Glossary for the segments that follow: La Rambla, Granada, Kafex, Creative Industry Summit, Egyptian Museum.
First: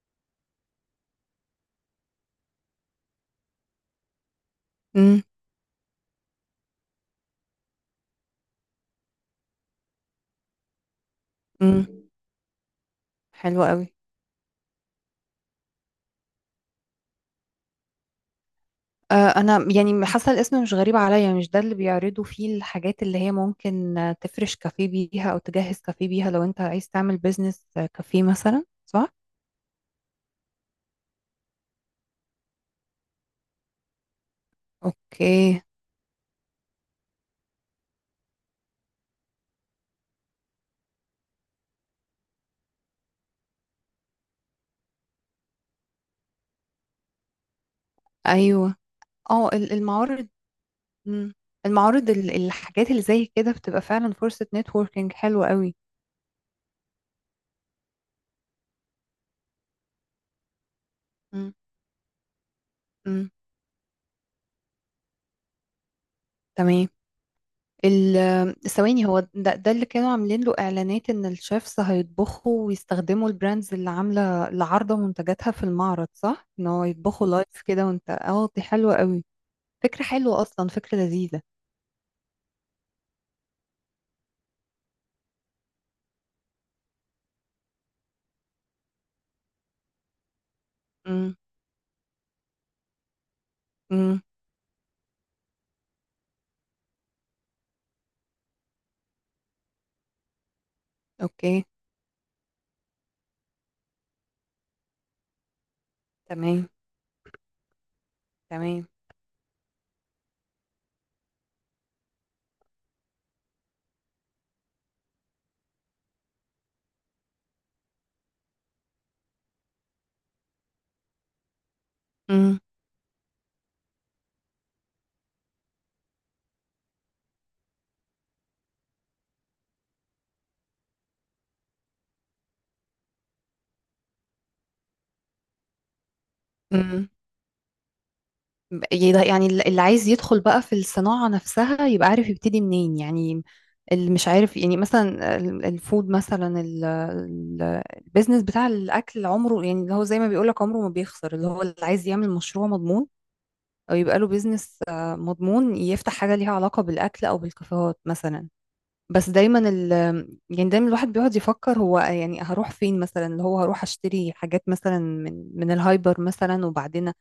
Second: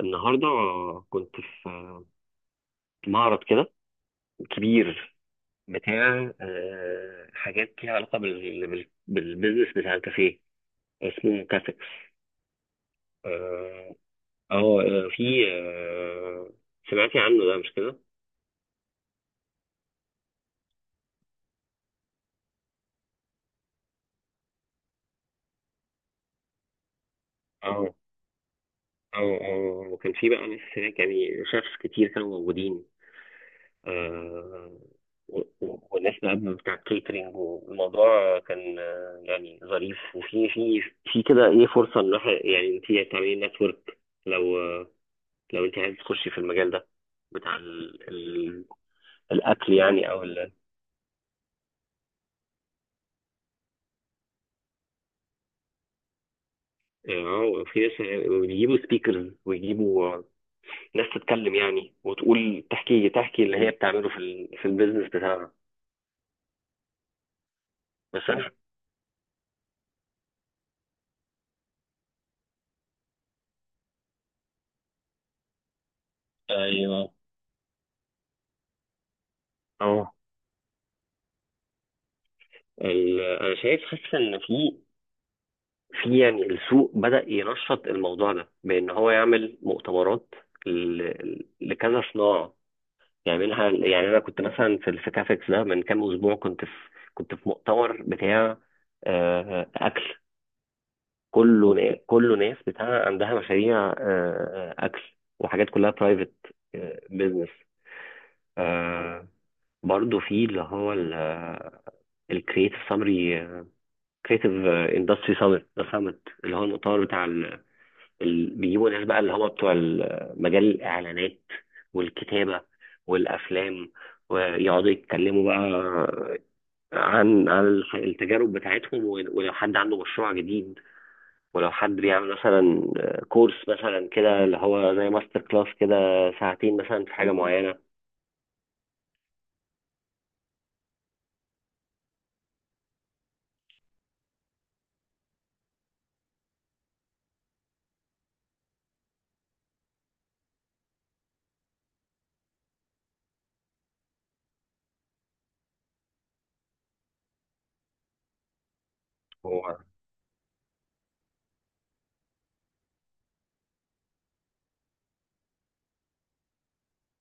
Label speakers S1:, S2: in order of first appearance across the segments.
S1: النهارده كنت في معرض كده كبير
S2: امم.
S1: بتاع حاجات ليها علاقه بالبيزنس بتاع الكافيه. اسمه كافيكس.
S2: امم. حلو قوي.
S1: اه، في، آه، سمعتي عنه ده مش كده؟
S2: آه، انا يعني حاسه الاسم مش غريب عليا، مش ده اللي بيعرضوا فيه الحاجات اللي هي ممكن، تفرش كافيه بيها او تجهز كافيه بيها لو انت عايز تعمل بيزنس
S1: اه
S2: كافيه مثلا، صح؟
S1: اه اه. وكان في بقى ناس هناك يعني شيفs كتير كانوا موجودين، آه،
S2: اوكي.
S1: والناس بقى بتاع الكيترينج. والموضوع كان يعني ظريف. وفي في في كده ايه فرصه ان الواحد يعني انت تعملي نتورك لو، لو انت عايز تخشي في المجال ده بتاع ال
S2: ايوه. اه،
S1: الاكل يعني او
S2: المعارض.
S1: ال،
S2: مم. المعارض، الحاجات اللي زي كده بتبقى فعلا فرصه نتوركينج حلوه قوي.
S1: اه. في ناس بيجيبوا سبيكرز ويجيبوا ناس
S2: امم.
S1: تتكلم يعني، وتقول تحكي
S2: امم.
S1: تحكي اللي هي بتعمله في البيزنس بتاعها.
S2: تمام.
S1: بس انا،
S2: ثواني، هو ده اللي كانوا عاملين له اعلانات ان الشيفز هيطبخوا ويستخدموا البراندز اللي عامله اللي عارضه منتجاتها في المعرض، صح؟ ان هو
S1: ايوه،
S2: يطبخوا لايف كده. وانت اه، دي حلوه قوي، فكره
S1: اه.
S2: حلوه اصلا، فكره لذيذه.
S1: انا شايف، حاسس ان في، يعني السوق بدأ ينشط الموضوع ده بإن هو يعمل مؤتمرات
S2: امم.
S1: لكذا صناعة يعملها. يعني أنا
S2: امم.
S1: كنت مثلا في كافكس ده من كام أسبوع. كنت في، كنت في مؤتمر بتاع أكل.
S2: اوكي.
S1: كله ناس بتاع عندها مشاريع أكل، وحاجات كلها برايفت
S2: تمام.
S1: بيزنس.
S2: تمام.
S1: برضه في اللي هو الكريتيف سامري، كريتيف اندستري سامت، ده سامت اللي هو المؤتمر بتاع بيجيبوا ناس بقى اللي هو بتوع مجال الإعلانات والكتابة والأفلام، ويقعدوا يتكلموا بقى عن التجارب بتاعتهم. ولو حد عنده مشروع جديد، ولو حد بيعمل مثلا كورس مثلا كده اللي هو زي ماستر كلاس كده، ساعتين مثلا
S2: امم.
S1: في حاجة معينة.
S2: يعني اللي عايز يدخل بقى في الصناعة نفسها يبقى عارف يبتدي منين يعني. اللي مش عارف يعني، مثلا الفود، مثلا البيزنس بتاع الأكل عمره، يعني اللي هو زي ما بيقولك عمره ما بيخسر، اللي هو اللي عايز يعمل مشروع مضمون أو يبقى له بيزنس مضمون، يفتح حاجة ليها علاقة بالأكل أو بالكافيهات مثلا. بس دايما
S1: هو
S2: ال، يعني دايما الواحد بيقعد يفكر هو يعني هروح فين مثلا، اللي هو هروح اشتري حاجات مثلا من الهايبر مثلا، وبعدين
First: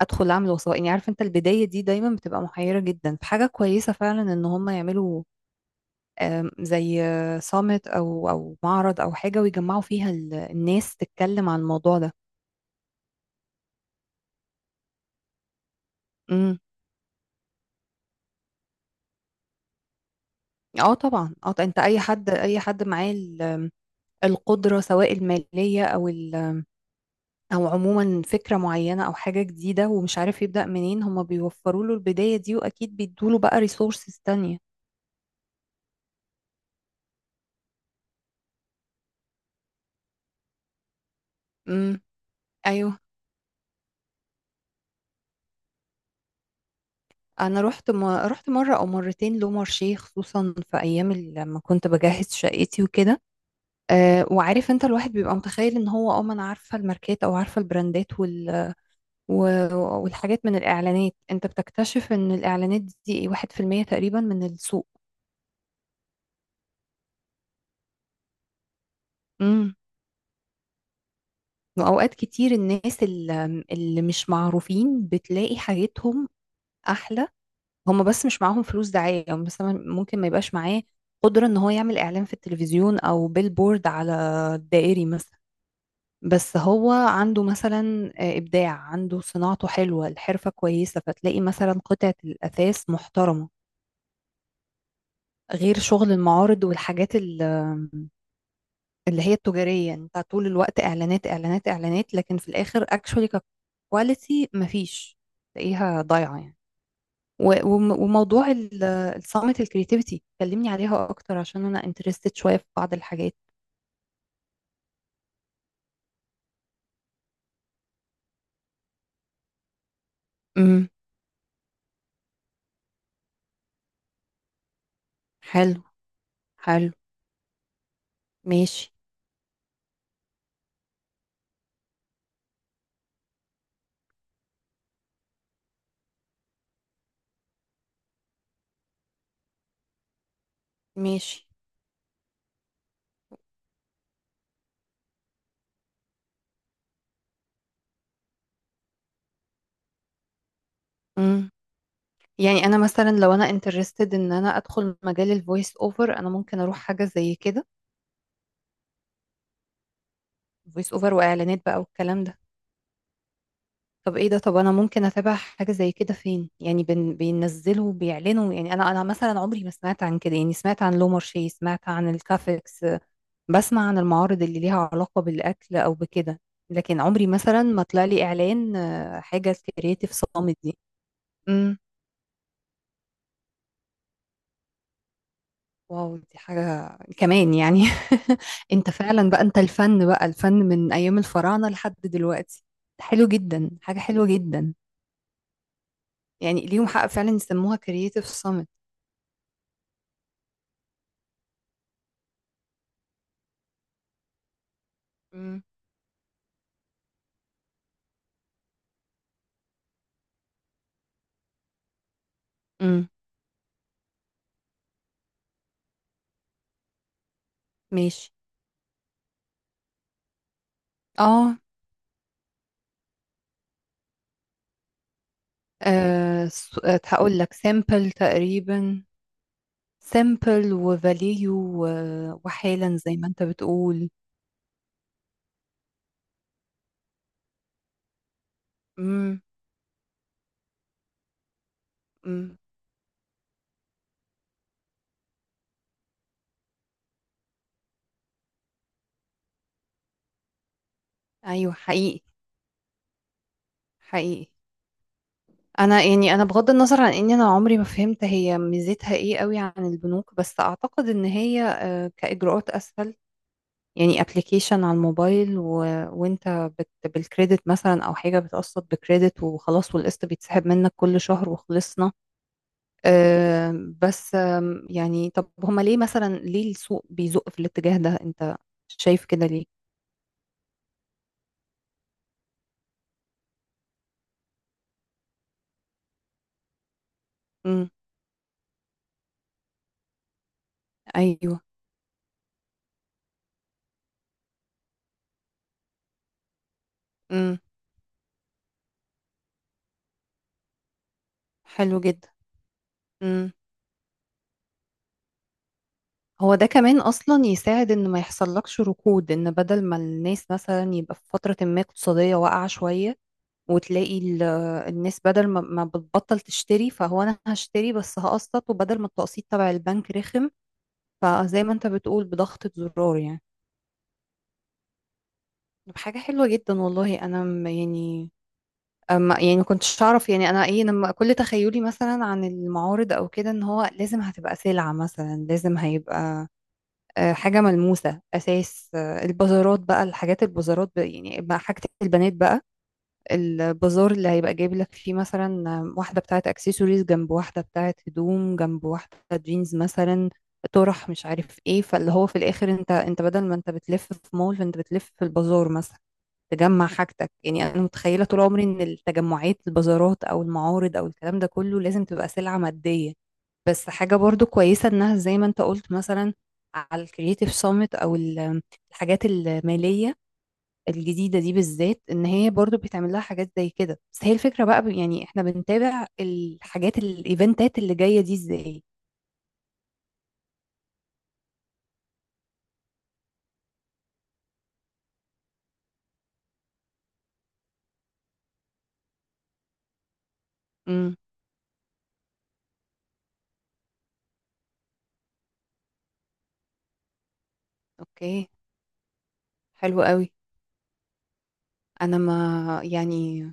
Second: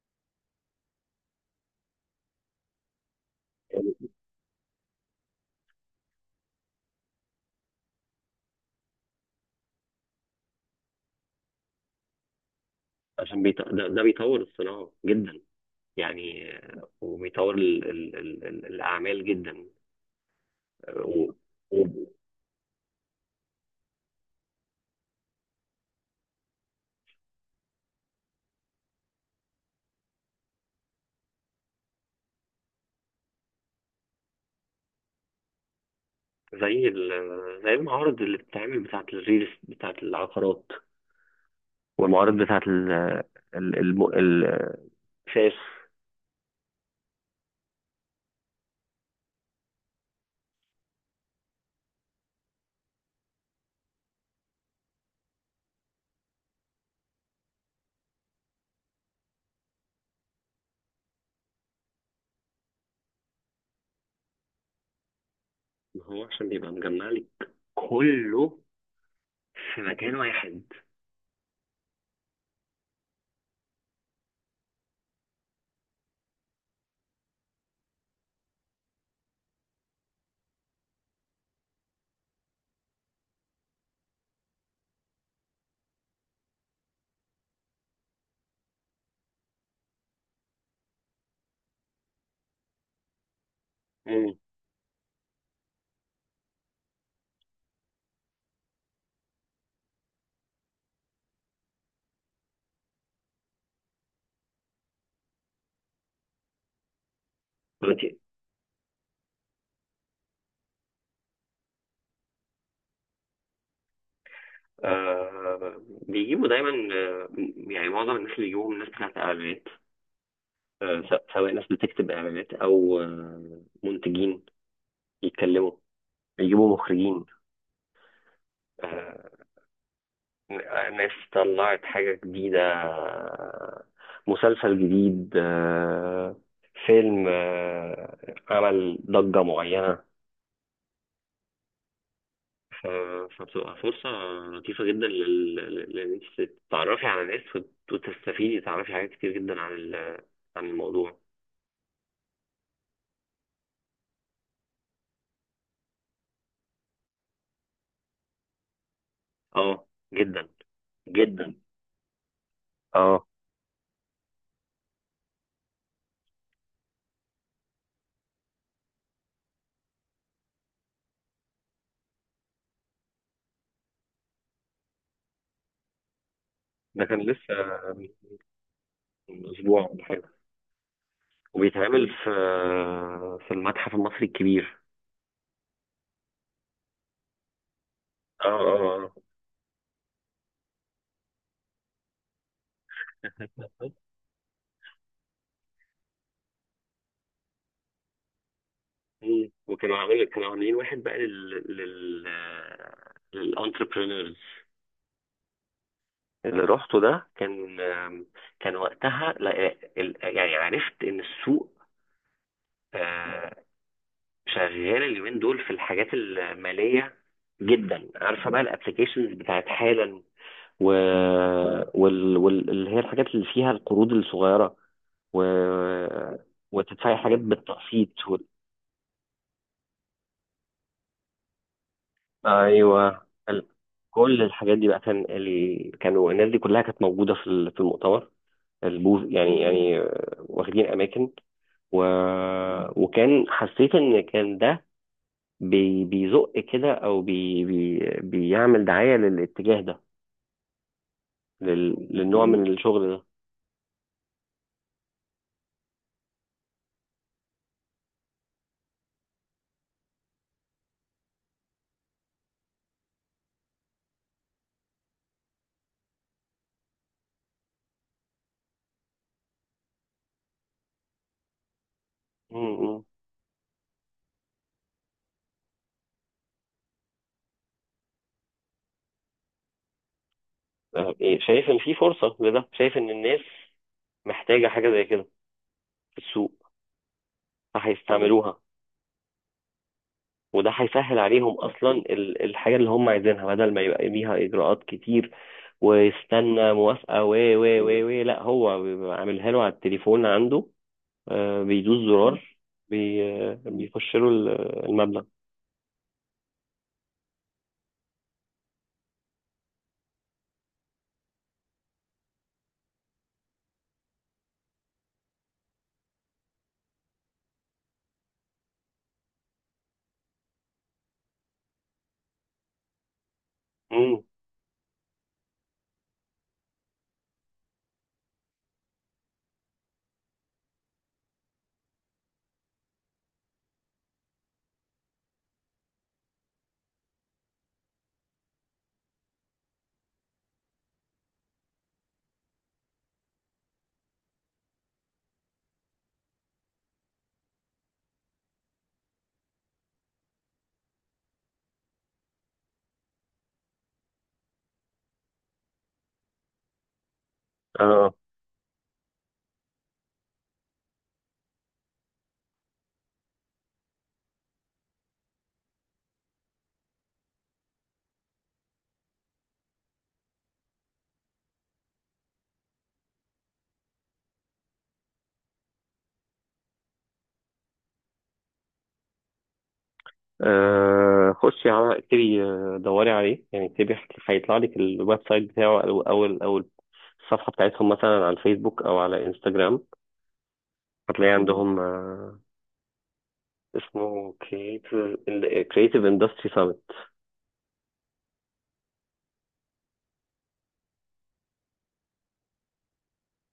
S2: ادخل اعمل وثائقي. عارف انت، البدايه دي دايما بتبقى محيره جدا، فحاجه كويسه فعلا ان هم يعملوا زي صامت او او معرض او حاجه، ويجمعوا فيها الناس تتكلم عن الموضوع ده.
S1: عشان ده بيطور الصناعة جدا يعني،
S2: امم.
S1: وبيطور الأعمال جدا.
S2: اه طبعا، اه، انت
S1: و...
S2: اي حد، اي حد معاه القدره، سواء الماليه او ال، او عموما فكره معينه او حاجه جديده ومش عارف يبدا منين، هم بيوفروا له البدايه دي، واكيد بيدوا له بقى ريسورسز تانية.
S1: زي زي المعارض اللي بتتعمل بتاعة الريلز بتاعة العقارات،
S2: امم.
S1: والمعارض بتاعة ال،
S2: ايوه.
S1: ال- الم- ال- الشاش.
S2: انا رحت مره او مرتين لو مارشيه، خصوصا في ايام لما كنت بجهز شقتي وكده. أه، وعارف انت، الواحد بيبقى متخيل ان هو، اه، ما انا عارفه الماركات او عارفه البراندات و... والحاجات من الاعلانات، انت بتكتشف ان الاعلانات دي 1% تقريبا من السوق.
S1: ما هو عشان بيبقى مجمع لك كله
S2: امم.
S1: في مكان واحد.
S2: واوقات كتير الناس اللي مش معروفين بتلاقي حاجتهم احلى، هم بس مش معاهم فلوس دعاية، او مثلا ممكن ما يبقاش معاه قدرة ان هو يعمل اعلان في التلفزيون او بيلبورد على الدائري مثلا. بس هو عنده مثلا ابداع، عنده صناعته حلوة، الحرفة كويسة، فتلاقي مثلا قطعة الاثاث محترمة،
S1: مم.
S2: غير شغل المعارض والحاجات اللي هي التجارية. انت طول الوقت اعلانات اعلانات اعلانات، لكن في الاخر اكشولي ككواليتي مفيش، تلاقيها ضايعة يعني.
S1: دلوقتي
S2: وموضوع الصامت الكرياتيفيتي، كلمني عليها اكتر عشان انا انترستد شوية في بعض الحاجات.
S1: آه بيجيبوا دايما، آه، يعني معظم الناس اللي بيجيبوهم ناس بتاعت اعلانات.
S2: امم.
S1: آه، سواء ناس بتكتب اعلانات او آه منتجين يتكلموا،
S2: حلو.
S1: يجيبوا
S2: حلو.
S1: مخرجين،
S2: ماشي.
S1: آه، ناس طلعت حاجة جديدة، مسلسل جديد، فيلم، عمل ضجة معينة.
S2: ماشي.
S1: ف- فبتبقى فرصة لطيفة جدا لأن أنت تتعرفي على ناس، وتستفيدي، تعرفي حاجات كتير جدا عن عن الموضوع.
S2: امم. يعني انا مثلا لو انا انترستد ان انا ادخل مجال الفويس اوفر، انا ممكن اروح حاجة زي كده،
S1: اه، جدا
S2: فويس اوفر
S1: جدا.
S2: واعلانات بقى والكلام ده.
S1: اه،
S2: طب ايه ده، طب انا ممكن اتابع حاجة زي كده فين يعني؟ بينزلوا بيعلنوا يعني، انا مثلا عمري ما سمعت عن كده يعني، سمعت عن لومارشي، سمعت عن الكافكس، بسمع عن المعارض اللي ليها علاقة بالأكل أو بكده، لكن
S1: ده كان
S2: عمري
S1: لسه
S2: مثلا ما طلع لي إعلان،
S1: من
S2: حاجة
S1: أسبوع ولا
S2: كرياتيف
S1: حاجة،
S2: صامت دي. امم.
S1: وبيتعمل في، في المتحف المصري الكبير.
S2: واو، دي حاجة كمان يعني.
S1: اه اه
S2: انت
S1: آه.
S2: فعلا بقى، انت الفن بقى، الفن من أيام الفراعنة لحد دلوقتي. حلو جدا، حاجة حلوة جدا. يعني ليهم حق فعلا يسموها كرياتيف صامت.
S1: مم. وكانوا عاملين كانوا عاملين واحد بقى لل لل للانتربرينورز.
S2: امم.
S1: اللي رحته ده كان كان وقتها يعني عرفت ان السوق
S2: امم.
S1: آه، شغال اليومين دول في الحاجات الماليه جدا.
S2: ماشي.
S1: عارفه بقى الابلكيشنز بتاعت حالا، و...
S2: اه.
S1: اللي هي الحاجات اللي فيها القروض الصغيره، و... وتدفعي حاجات
S2: هقول لك
S1: بالتقسيط.
S2: سامبل تقريبا، سامبل وفاليو، وحالا زي
S1: ايوه.
S2: ما انت بتقول.
S1: كل الحاجات دي بقى كان كانوا الناس دي كلها كانت موجوده في المؤتمر البوز
S2: امم.
S1: يعني. يعني واخدين اماكن. و...
S2: امم.
S1: وكان، حسيت ان كان ده بيزق كده، او بيعمل دعايه للاتجاه ده،
S2: ايوه. حقيقي.
S1: للنوع من الشغل ده.
S2: حقيقي. انا يعني، انا بغض النظر عن اني انا عمري ما فهمت هي ميزتها ايه قوي عن البنوك، بس اعتقد ان هي كاجراءات اسهل. يعني ابلكيشن على الموبايل، وانت بالكريدت مثلا، او حاجه بتقسط بكريدت وخلاص، والقسط بيتسحب منك كل شهر وخلصنا.
S1: م- م.
S2: آه، بس يعني، طب هما ليه مثلا، ليه السوق بيزق في الاتجاه ده؟ انت شايف كده ليه؟
S1: آه، إيه، شايف ان في فرصه لده، شايف ان الناس محتاجه حاجه زي كده في السوق،
S2: امم.
S1: فهيستعملوها، وده هيسهل عليهم
S2: ايوه.
S1: اصلا الحاجه اللي هم عايزينها، بدل ما يبقى ليها اجراءات كتير، ويستنى موافقه و
S2: امم.
S1: و و و لا هو بيبقى عاملها له على التليفون عنده، بيدوس
S2: حلو جدا.
S1: زرار،
S2: امم.
S1: بيخش له المبلغ.
S2: هو ده كمان اصلا يساعد ان ما يحصلكش ركود، ان بدل ما الناس مثلا يبقى في فترة ما اقتصادية واقعة شوية، وتلاقي الناس بدل ما بتبطل تشتري، فهو انا هشتري بس هقسط، وبدل ما التقسيط تبع البنك رخم، فزي ما انت بتقول، بضغطة زرار يعني.
S1: مم.
S2: طب حاجة حلوة جدا والله، انا يعني، أما يعني ما كنتش اعرف يعني. انا ايه، لما كل تخيلي مثلا عن المعارض او كده ان هو لازم هتبقى سلعة، مثلا لازم هيبقى حاجة ملموسة أساس. البازارات بقى، الحاجات البازارات بقى يعني، بقى حاجة البنات بقى، البازار اللي هيبقى جايب لك فيه مثلا واحدة بتاعت اكسسوارز، جنب واحدة بتاعت هدوم، جنب واحدة جينز مثلا، طرح مش عارف ايه. فاللي هو في الاخر انت بدل ما انت بتلف في مول، فانت بتلف في البازار مثلا، تجمع حاجتك يعني. انا
S1: اه،
S2: متخيلة طول عمري ان التجمعات، البازارات او المعارض او الكلام ده كله، لازم تبقى سلعة مادية. بس حاجة برضو كويسة انها زي ما انت قلت مثلا، على الكرييتيف سامت او الحاجات المالية الجديدة دي بالذات، ان هي برضو بيتعمل لها حاجات زي كده. بس هي الفكرة بقى يعني، احنا بنتابع الحاجات الايفنتات اللي جاية دي ازاي؟
S1: خشي على اكتبي، دوري عليه يعني، اكتبي هيطلع لك الويب سايت بتاعه، او او الصفحه بتاعتهم مثلا على الفيسبوك او على انستجرام،
S2: امم.
S1: هتلاقي عندهم. اسمه كريتيف، كريتيف اندستري سامت.
S2: اوكي. حلو قوي. انا ما يعني،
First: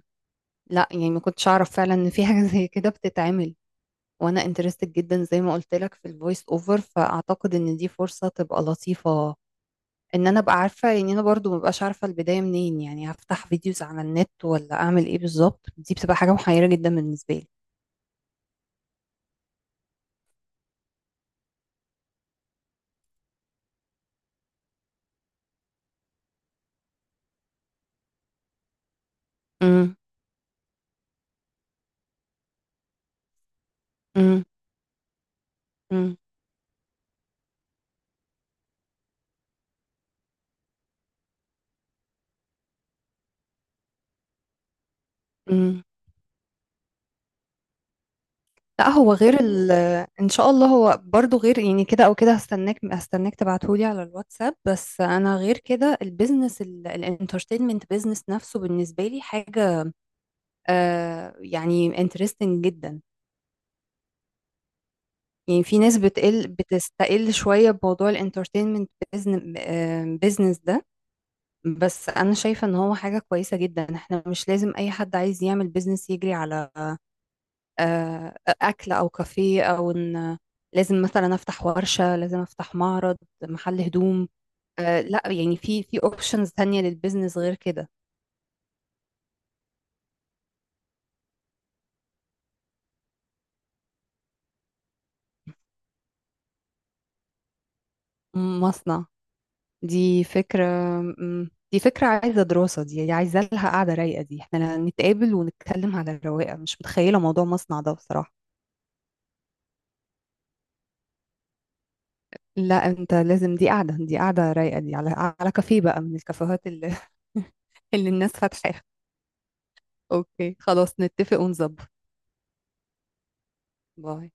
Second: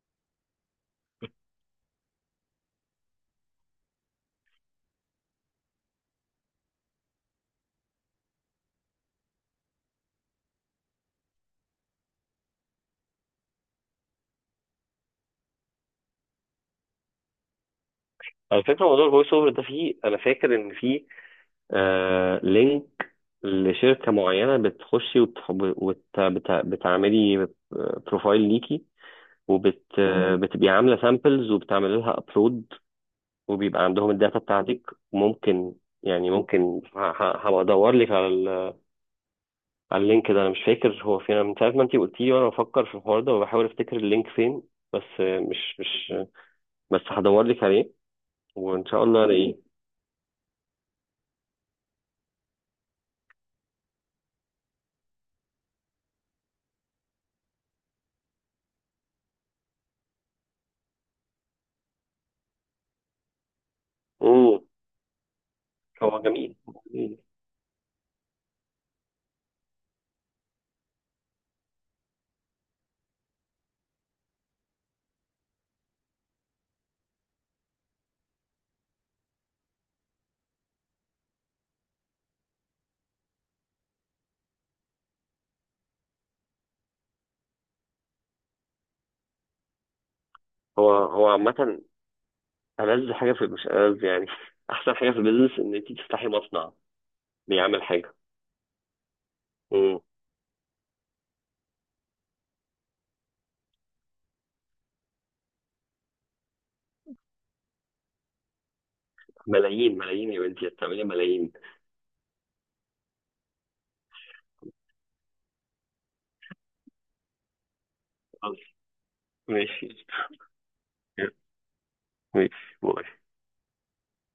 S2: لا يعني ما كنتش اعرف فعلا ان في حاجة زي كده بتتعمل. وانا انترستد جدا زي ما قلت لك في الفويس اوفر، فاعتقد ان دي فرصة تبقى لطيفة ان انا ابقى عارفة. يعني انا برضو ما ببقاش عارفة البداية منين يعني، هفتح فيديوز على النت ولا اعمل ايه بالظبط؟ دي بتبقى حاجة محيرة جدا بالنسبة لي.
S1: على فكره موضوع الفويس اوفر ده فيه، انا فاكر ان فيه آه لينك لشركه معينه بتخشي بتعملي بروفايل ليكي، وبت
S2: امم.
S1: مم. بتبقي عامله سامبلز، وبتعمل لها ابلود، وبيبقى عندهم الداتا بتاعتك. ممكن
S2: امم.
S1: يعني ممكن هبقى ادور لك على ال... على اللينك ده. انا مش فاكر هو فين. أنا من ساعه ما انت قلتي لي وانا بفكر في الحوار ده، وبحاول افتكر اللينك فين، بس آه، مش
S2: مم.
S1: مش بس هدور لك عليه، وان
S2: لا،
S1: شاء
S2: هو
S1: الله
S2: غير
S1: الاقيه.
S2: ان شاء الله. هو برضو غير يعني كده او كده، هستناك، هستناك تبعتهولي على الواتساب. بس انا غير كده، البيزنس، الانترتينمنت بيزنس نفسه بالنسبه لي حاجه آه، يعني انترستنج جدا.
S1: امم.
S2: يعني في ناس
S1: هو جميل، جميل.
S2: بتستقل شويه بموضوع الانترتينمنت بيزنس ده. بس انا شايفه ان هو حاجه كويسه جدا. احنا مش لازم اي حد عايز يعمل بيزنس يجري على أكل أو كافيه، أو إن لازم مثلا أفتح ورشة، لازم أفتح معرض، محل هدوم. لا يعني، في في أوبشنز تانية للبيزنس غير كده.
S1: هو هو عامة ألذ حاجة في، مش ألذ يعني أحسن حاجة في البيزنس إن أنت تفتحي مصنع بيعمل حاجة.
S2: مصنع؟
S1: امم.
S2: دي فكرة. مم، دي فكرة عايزة دراسة، دي عايزة لها قعدة رايقة. دي احنا نتقابل ونتكلم على الرواقة، مش متخيلة موضوع مصنع ده بصراحة.
S1: ملايين، ملايين يا بنتي، هتعملي ملايين.
S2: لا، انت لازم، دي قعدة، دي قعدة رايقة، دي على على كافيه بقى من الكافيهات اللي اللي الناس
S1: خلاص.
S2: فاتحاها.
S1: ماشي
S2: اوكي، خلاص نتفق ونظبط.
S1: ماشي. باي.
S2: باي.